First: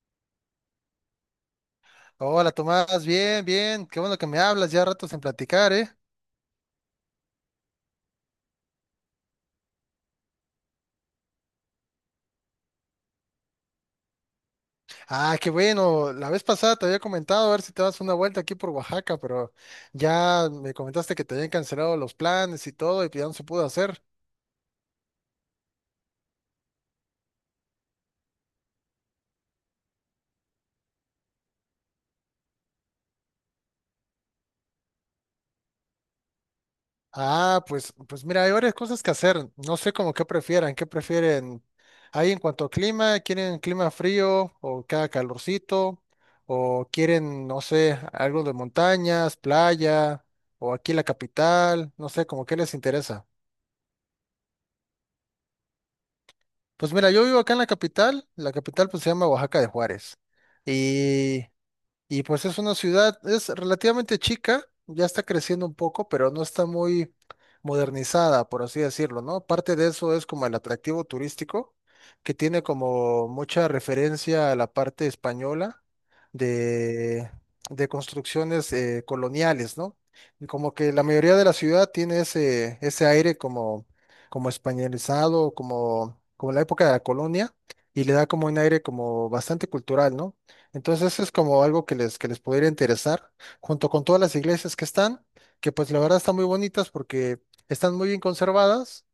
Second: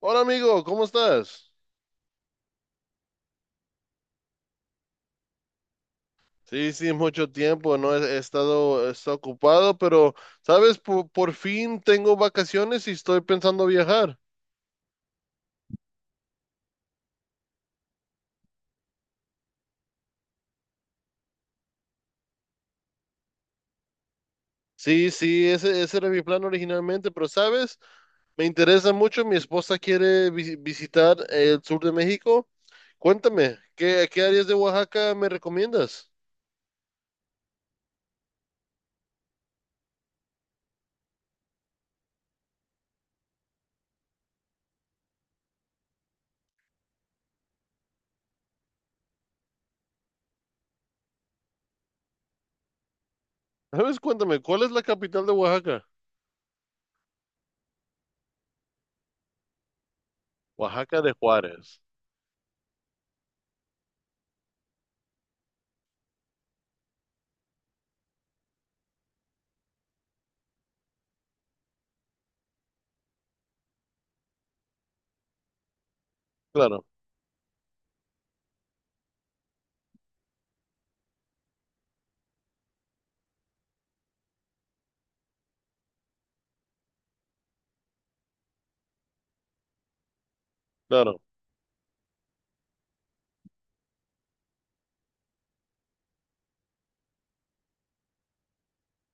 Hola amigo, ¿cómo estás? Hola Tomás, bien, bien, qué bueno que me hablas, ya ratos en platicar, ¿eh? Sí, sí, mucho tiempo, no he, he estado ocupado, pero sabes, por fin tengo vacaciones y estoy pensando viajar. Ah, qué bueno, la vez pasada te había comentado a ver si te das una vuelta aquí por Oaxaca, pero ya me comentaste que te habían cancelado los planes y todo y que ya no se pudo hacer. Sí, sí, ese era mi plan originalmente, pero sabes, me interesa mucho, mi esposa quiere visitar el sur de México. Cuéntame, ¿ qué áreas de Oaxaca me recomiendas? Ah, pues mira, hay varias cosas que hacer, no sé como qué qué prefieren ahí en cuanto a clima. ¿Quieren clima frío o que haga calorcito? ¿O quieren, no sé, algo de montañas, playa o aquí la capital? No sé, como qué les interesa. Sabes, cuéntame, ¿cuál es la capital de Oaxaca? Pues mira, yo vivo acá en la capital pues se llama Oaxaca de Juárez. Oaxaca de Y Juárez. y pues es una ciudad, es relativamente chica, ya está creciendo un poco, pero no está muy modernizada, por así decirlo, ¿no? Parte de eso es como el atractivo turístico, que tiene como mucha referencia a la parte española Claro, de, de construcciones coloniales, ¿no? Y como que la mayoría de la ciudad tiene ese aire como, como españolizado, como la época de la colonia, y le da como un aire como bastante cultural, ¿no? Entonces claro, eso es como algo que les pudiera interesar, junto con todas las iglesias que están, que pues la verdad están muy bonitas porque están muy bien conservadas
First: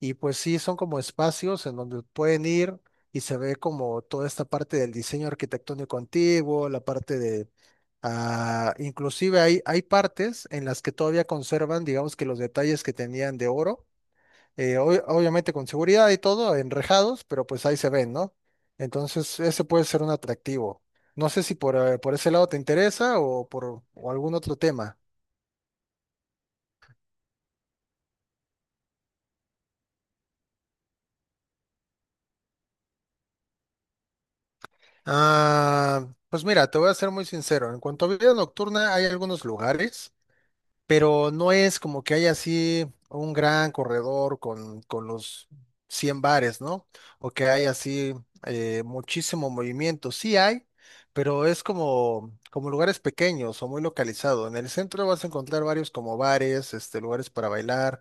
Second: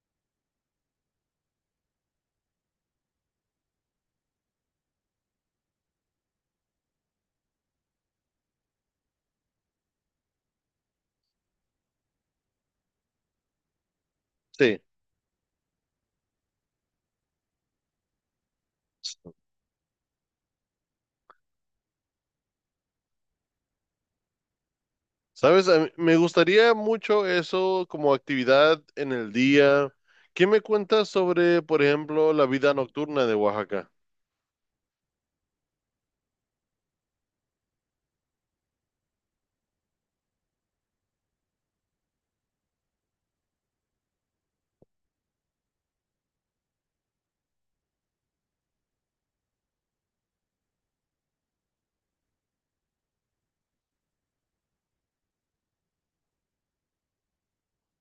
y pues sí, son como espacios en donde pueden ir y se ve como toda esta parte del diseño arquitectónico antiguo, ah, inclusive hay partes en las que todavía conservan, digamos que los detalles que tenían de oro sí. Obviamente con seguridad y todo, enrejados, pero pues ahí se ven, ¿no? Entonces, ese puede ser un atractivo. No sé si por, por ese lado te interesa o por o algún otro tema. ¿Sabes? Me gustaría mucho eso como actividad en el día. ¿Qué me cuentas sobre, por ejemplo, la vida nocturna de Oaxaca? Ah, pues mira, te voy a ser muy sincero. En cuanto a vida nocturna, hay algunos lugares, pero no es como que haya así un gran corredor con los 100 bares, ¿no? O que haya así muchísimo movimiento. Sí hay, pero es como lugares pequeños o muy localizado. En el centro vas a encontrar varios como bares, este, lugares para bailar,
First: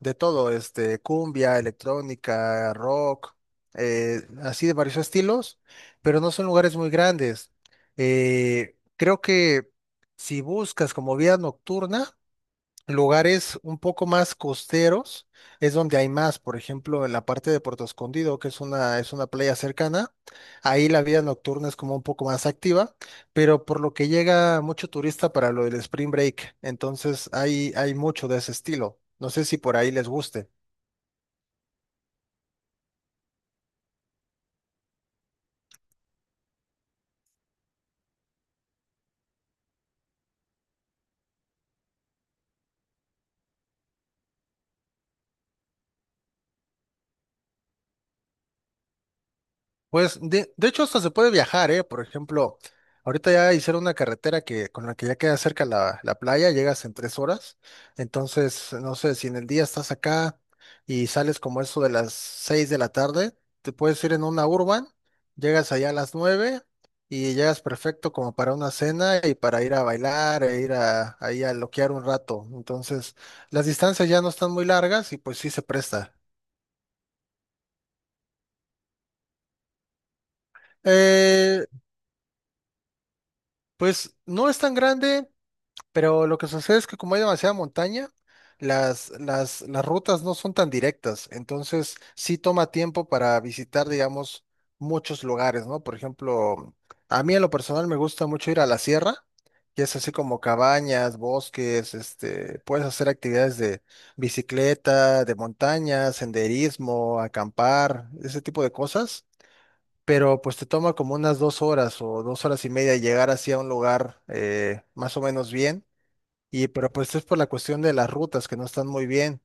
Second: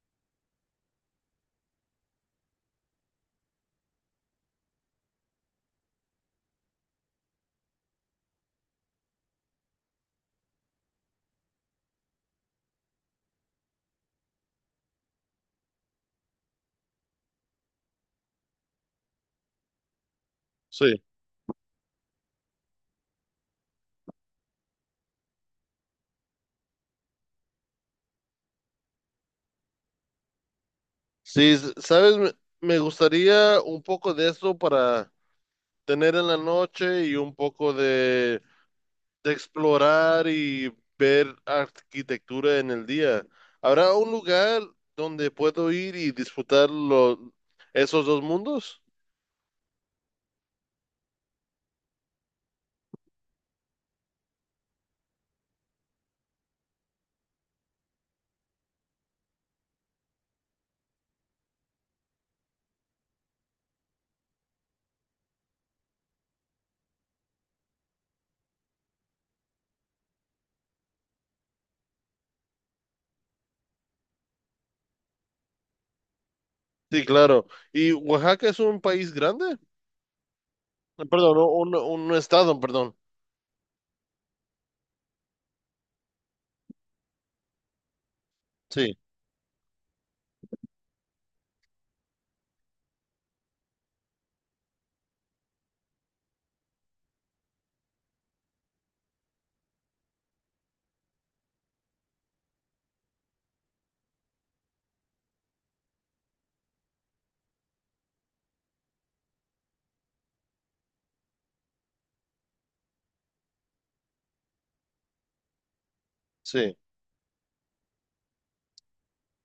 de todo, este, cumbia, electrónica, rock, así de varios estilos, pero no son lugares muy grandes. Creo que si buscas como vida nocturna, lugares un poco más costeros es donde hay más, por ejemplo, en la parte de Puerto Escondido, que es una playa cercana, ahí Sí. la vida nocturna es como un poco más activa, pero por lo que llega mucho turista para lo del Spring Break, entonces hay mucho de ese estilo. No sé si por ahí les guste. Sí, ¿sabes? Me gustaría un poco de eso para tener en la noche y un poco de explorar y ver arquitectura en el día. ¿Habrá un lugar donde puedo ir y disfrutar esos dos mundos? Pues de hecho hasta se puede viajar, ¿eh? Por ejemplo, ahorita ya hicieron una carretera que con la que ya queda cerca la playa, llegas en 3 horas. Entonces, no sé, si en el día estás acá y sales como eso de las 6 de la tarde, te puedes ir en una urban, llegas allá a las 9 y llegas perfecto como para una cena y para ir a bailar e ir a, ahí a loquear un rato. Entonces, las distancias ya no están muy largas y pues sí se presta. Sí, claro. ¿Y Oaxaca es un país grande? Perdón, Eh, un estado, perdón. pues no es tan grande. Pero lo que sucede es que como hay demasiada montaña, Sí, las rutas no son tan directas, entonces sí toma tiempo para visitar, digamos, muchos lugares, ¿no? Por ejemplo, a mí en lo personal me gusta mucho ir a la sierra, que es así como cabañas, bosques, este, puedes hacer actividades de bicicleta, de montaña, senderismo, acampar, ese tipo de cosas. Pero pues te toma como unas 2 horas o 2 horas y media llegar hacia un lugar más o menos bien y sí, pero pues es por la cuestión de las rutas que no están muy bien.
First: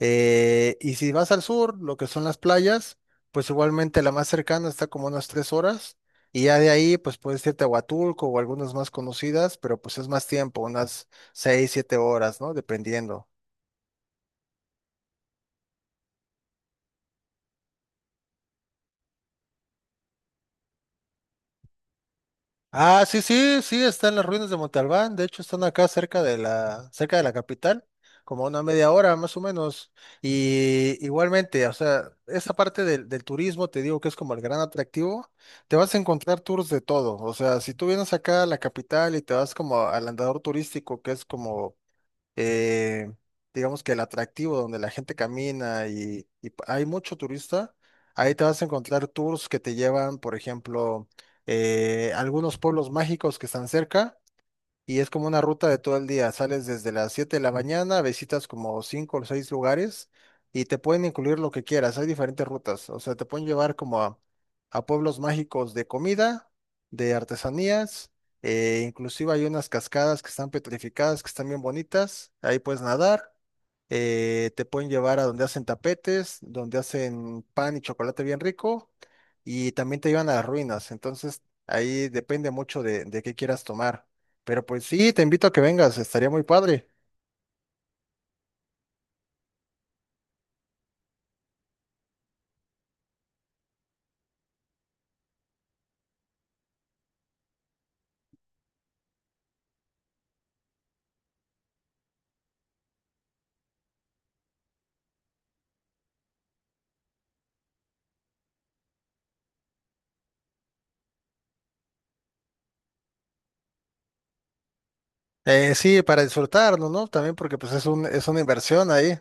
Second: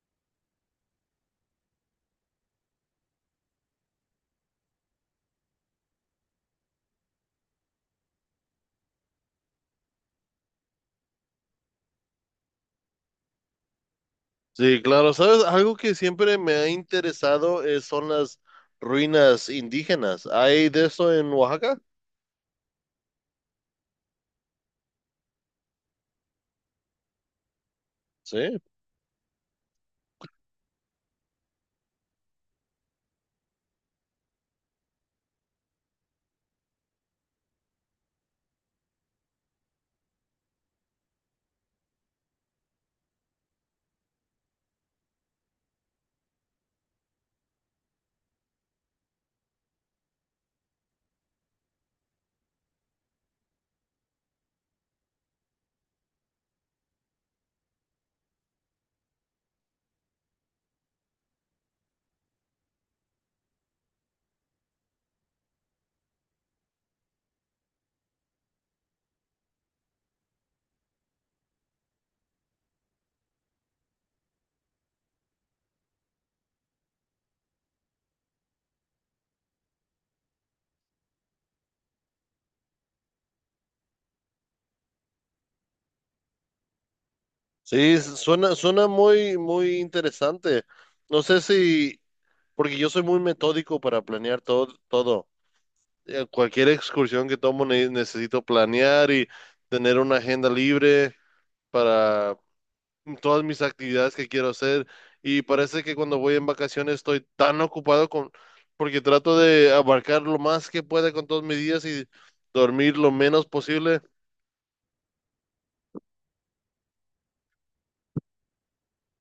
Y si vas al sur, lo que son las playas, pues igualmente la más cercana está como unas 3 horas. Y ya de ahí, pues puedes irte a Huatulco o algunas más conocidas, pero pues es más tiempo, unas 6, 7 horas, ¿no? Dependiendo. sí, claro. ¿Sabes? Algo que siempre me ha interesado es, son las ruinas indígenas. ¿Hay de eso en Oaxaca? Ah, sí, sí, sí, están las ruinas de Montalbán. De hecho, están acá cerca de cerca de la capital, Sí, como a una media hora más o menos. Y igualmente, o sea, esa parte del turismo, te digo que es como el gran atractivo. Te vas a encontrar tours de todo. O sea, si tú vienes acá a la capital y te vas como al andador turístico, que es como eh, digamos que el atractivo donde la gente camina y hay mucho turista, ahí te vas a encontrar tours que te llevan, por ejemplo, algunos pueblos mágicos que están cerca y es como una ruta de todo el día. Sales desde las 7 de la mañana, visitas como 5 o 6 lugares y te pueden incluir lo que quieras. Hay diferentes rutas. O sea, te pueden llevar como a pueblos mágicos de comida, de artesanías, inclusive hay unas cascadas que están petrificadas, que están bien bonitas. Ahí puedes nadar. Te pueden llevar a donde hacen tapetes, donde hacen pan y chocolate bien rico. Y también te llevan a las ruinas. Entonces, ahí depende mucho de qué quieras tomar. Pero pues sí, te invito a que vengas, estaría muy padre. sí, suena, suena muy, muy interesante. No sé si, porque yo soy muy metódico para planear todo, todo. Cualquier excursión que tomo necesito planear y tener una agenda libre para todas mis actividades que quiero hacer, y parece que cuando voy en vacaciones estoy tan ocupado con, porque trato de abarcar lo más que pueda con todos mis días y dormir lo menos posible. Sí, para disfrutarlo, ¿no? También porque pues es una inversión ahí.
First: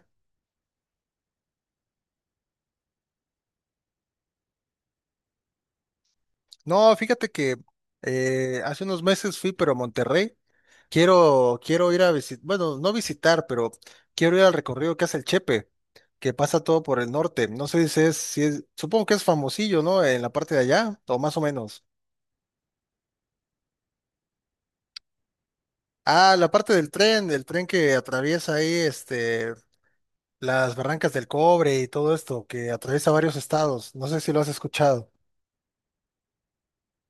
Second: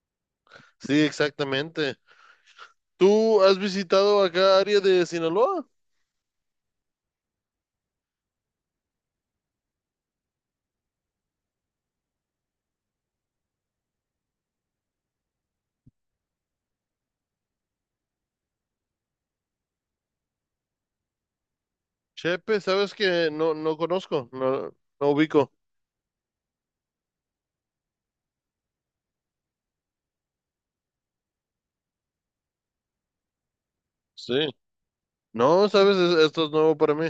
Sí, exactamente. ¿Tú has visitado acá área de Sinaloa? No, fíjate que hace unos meses fui, pero a Monterrey. Quiero ir a visitar, bueno, no visitar, pero quiero ir al recorrido que hace el Chepe, que pasa todo por el norte. No sé si es, supongo que es famosillo, ¿no? En la parte de allá, o más o menos. Chepe, sabes que no conozco, no ubico. Ah, la parte del tren que atraviesa ahí, este, Las Barrancas del Cobre y todo esto que atraviesa varios estados. No sé si lo has Sí. escuchado. No, sabes, esto es nuevo para mí.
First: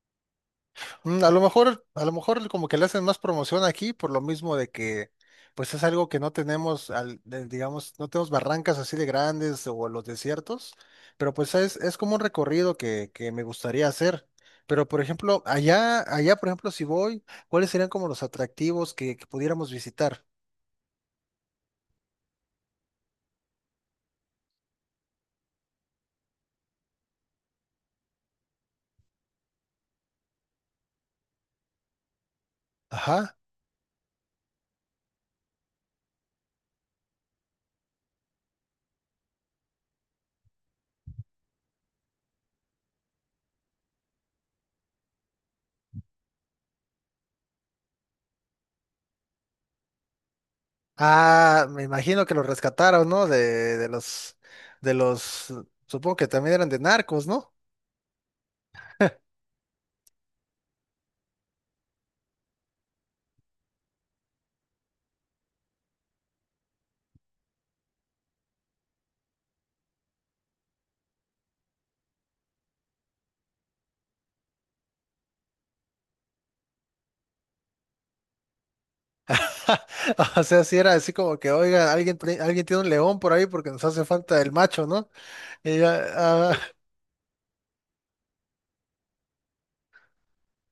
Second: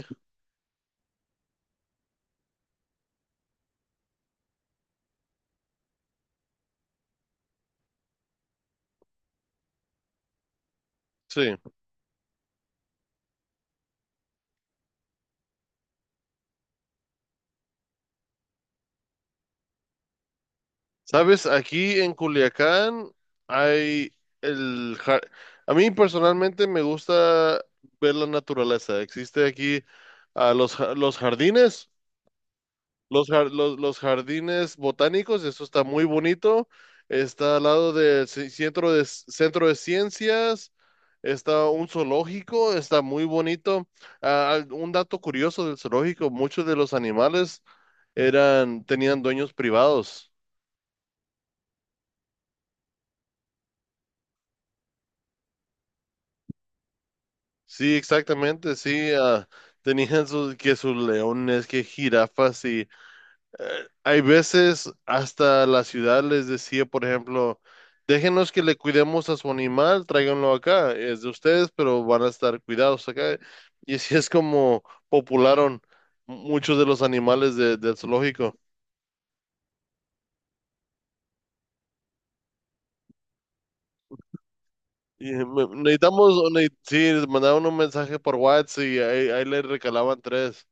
A lo mejor, como que le hacen más promoción aquí por lo mismo de que pues es algo que no tenemos, digamos, no tenemos barrancas así de grandes o los desiertos, pero Sí. pues es como un recorrido que me gustaría hacer. Pero por ejemplo, allá por ejemplo, si voy, ¿cuáles serían como los atractivos que pudiéramos visitar? Sabes, aquí en Culiacán hay el... ja- a mí personalmente me gusta ver la naturaleza. Existe aquí los jardines, Ajá. Los jardines botánicos, eso está muy bonito. Está al lado del centro de centro de ciencias, está un zoológico, está muy bonito. Un dato curioso del zoológico: muchos de los animales eran, tenían dueños privados. Ah, me imagino que los rescataron, ¿no? De los, supongo que también eran de narcos, ¿no? Sí, exactamente, sí. Tenían sus, que sus leones, que jirafas y hay veces hasta la ciudad les decía, por ejemplo, déjenos que le cuidemos a su animal, tráiganlo acá, es de ustedes, pero van a estar cuidados acá. Y así es como popularon muchos de los animales del zoológico. O sea, si era así como que, oiga, alguien, alguien tiene un león por ahí porque nos hace falta el macho, ¿no? Y Y ya, ah, sí, les mandaban un mensaje por WhatsApp y ahí, ahí le recalaban tres.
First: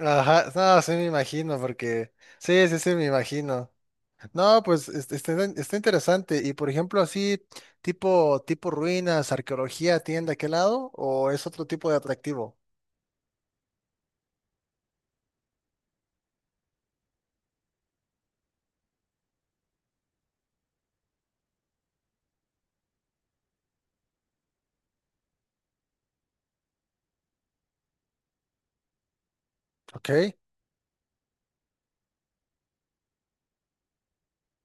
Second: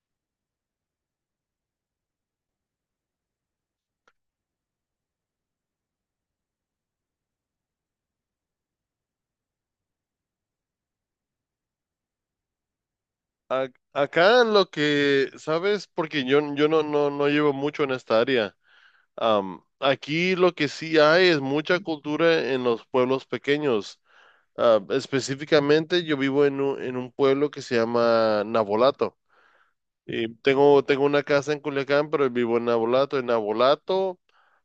ajá, no, sí me imagino, porque, sí, sí, sí, me imagino. No, pues está, interesante. Y por ejemplo, así, tipo ruinas, arqueología, ¿tienen de aquel lado? ¿O es otro tipo de atractivo? Acá lo que, ¿sabes? Porque yo no, no llevo mucho en esta área. Am, aquí lo que sí hay es mucha cultura en los pueblos pequeños. Ah, específicamente yo vivo en en un pueblo que se llama Navolato. Ok, Y tengo una casa en Culiacán, pero vivo en Navolato. En Navolato,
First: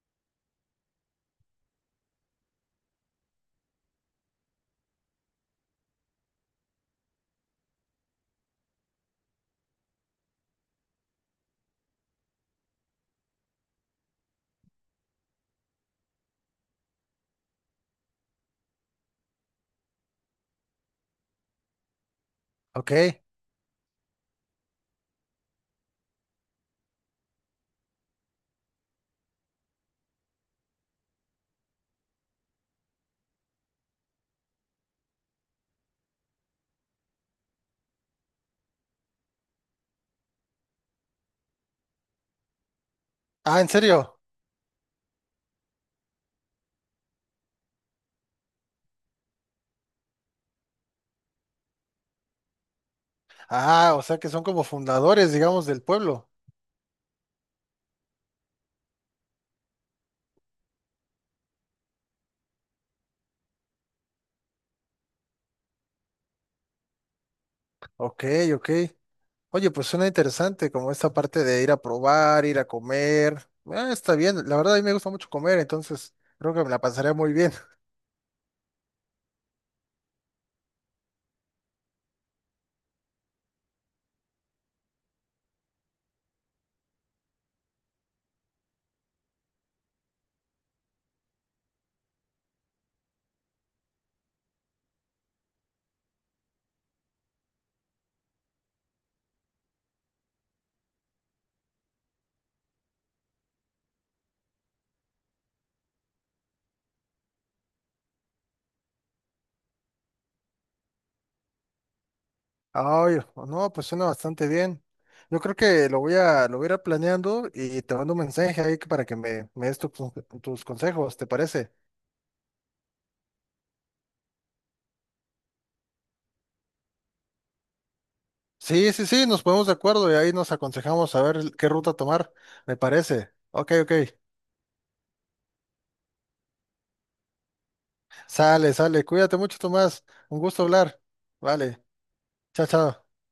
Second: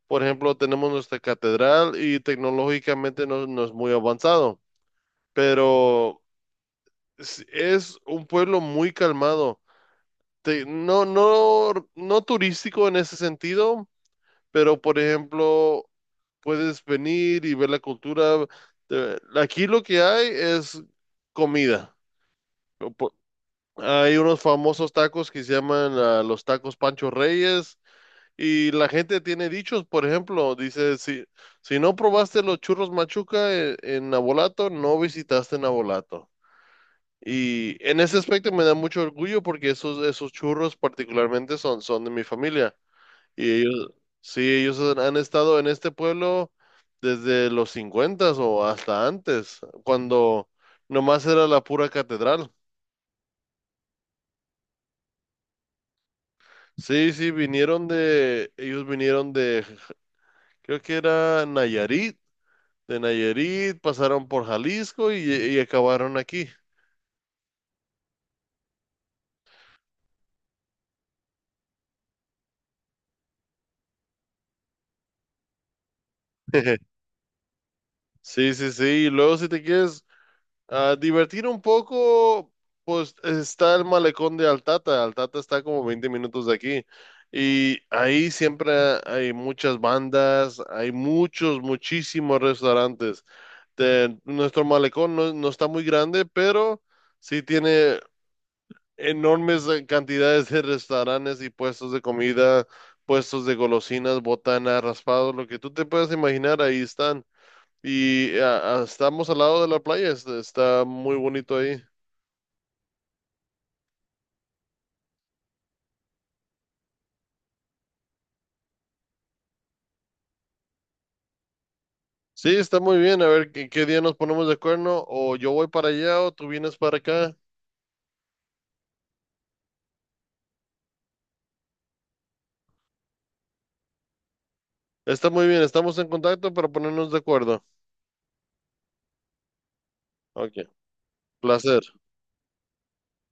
por ejemplo, tenemos nuestra catedral y tecnológicamente no es muy avanzado, pero es un pueblo muy calmado. No turístico en ese sentido, pero por ejemplo, puedes venir y ver la cultura. Aquí lo que hay es comida. Po- ok. Hay unos famosos tacos que se llaman los tacos Pancho Reyes, y la gente tiene dichos, por ejemplo, dice, si no probaste los churros Machuca en Nabolato, no visitaste Nabolato. Y en ese aspecto me da mucho orgullo porque esos, esos churros particularmente son, son de mi familia. Ah, Y ¿en ellos, serio? sí, ellos han estado en este pueblo desde los cincuentas o hasta antes, cuando nomás era la pura catedral. Ah, o sea que son como fundadores, digamos, del pueblo. Sí, sí, vinieron de, ellos vinieron de, creo que era Nayarit, de Nayarit, pasaron por Jalisco y acabaron aquí. Ok, ok. Oye, pues suena interesante, como esta parte de ir a probar, ir a comer. Ah, está bien, la verdad a mí me gusta mucho comer, entonces creo que me la pasaré muy bien. Sí, sí, sí, y luego si te quieres, ah, divertir un poco, pues está el malecón de Altata. Altata está como 20 minutos de aquí. Y ahí siempre hay muchas bandas, hay muchos, muchísimos restaurantes. Nuestro malecón no está muy grande, pero sí tiene enormes cantidades de restaurantes y puestos de comida, puestos de golosinas, botanas, raspados, lo que tú te puedas imaginar, ahí están. Y estamos al lado de la playa, está muy bonito ahí. Ay, no, pues suena bastante bien. Yo creo que lo voy a ir planeando y te mando un mensaje ahí que- para que me des tus consejos, ¿te parece? Sí, está muy bien. A ver qué día nos ponemos de acuerdo. O yo voy para allá o tú vienes para acá. Sí, sí, sí, nos ponemos de acuerdo y ahí nos aconsejamos a ver qué ruta tomar, me parece. Ok, ok. Está muy bien, estamos en contacto para ponernos de acuerdo. Sale, sale. Cuídate mucho, Tomás. Un gusto Ok, hablar. placer. Vale. Chao, chao.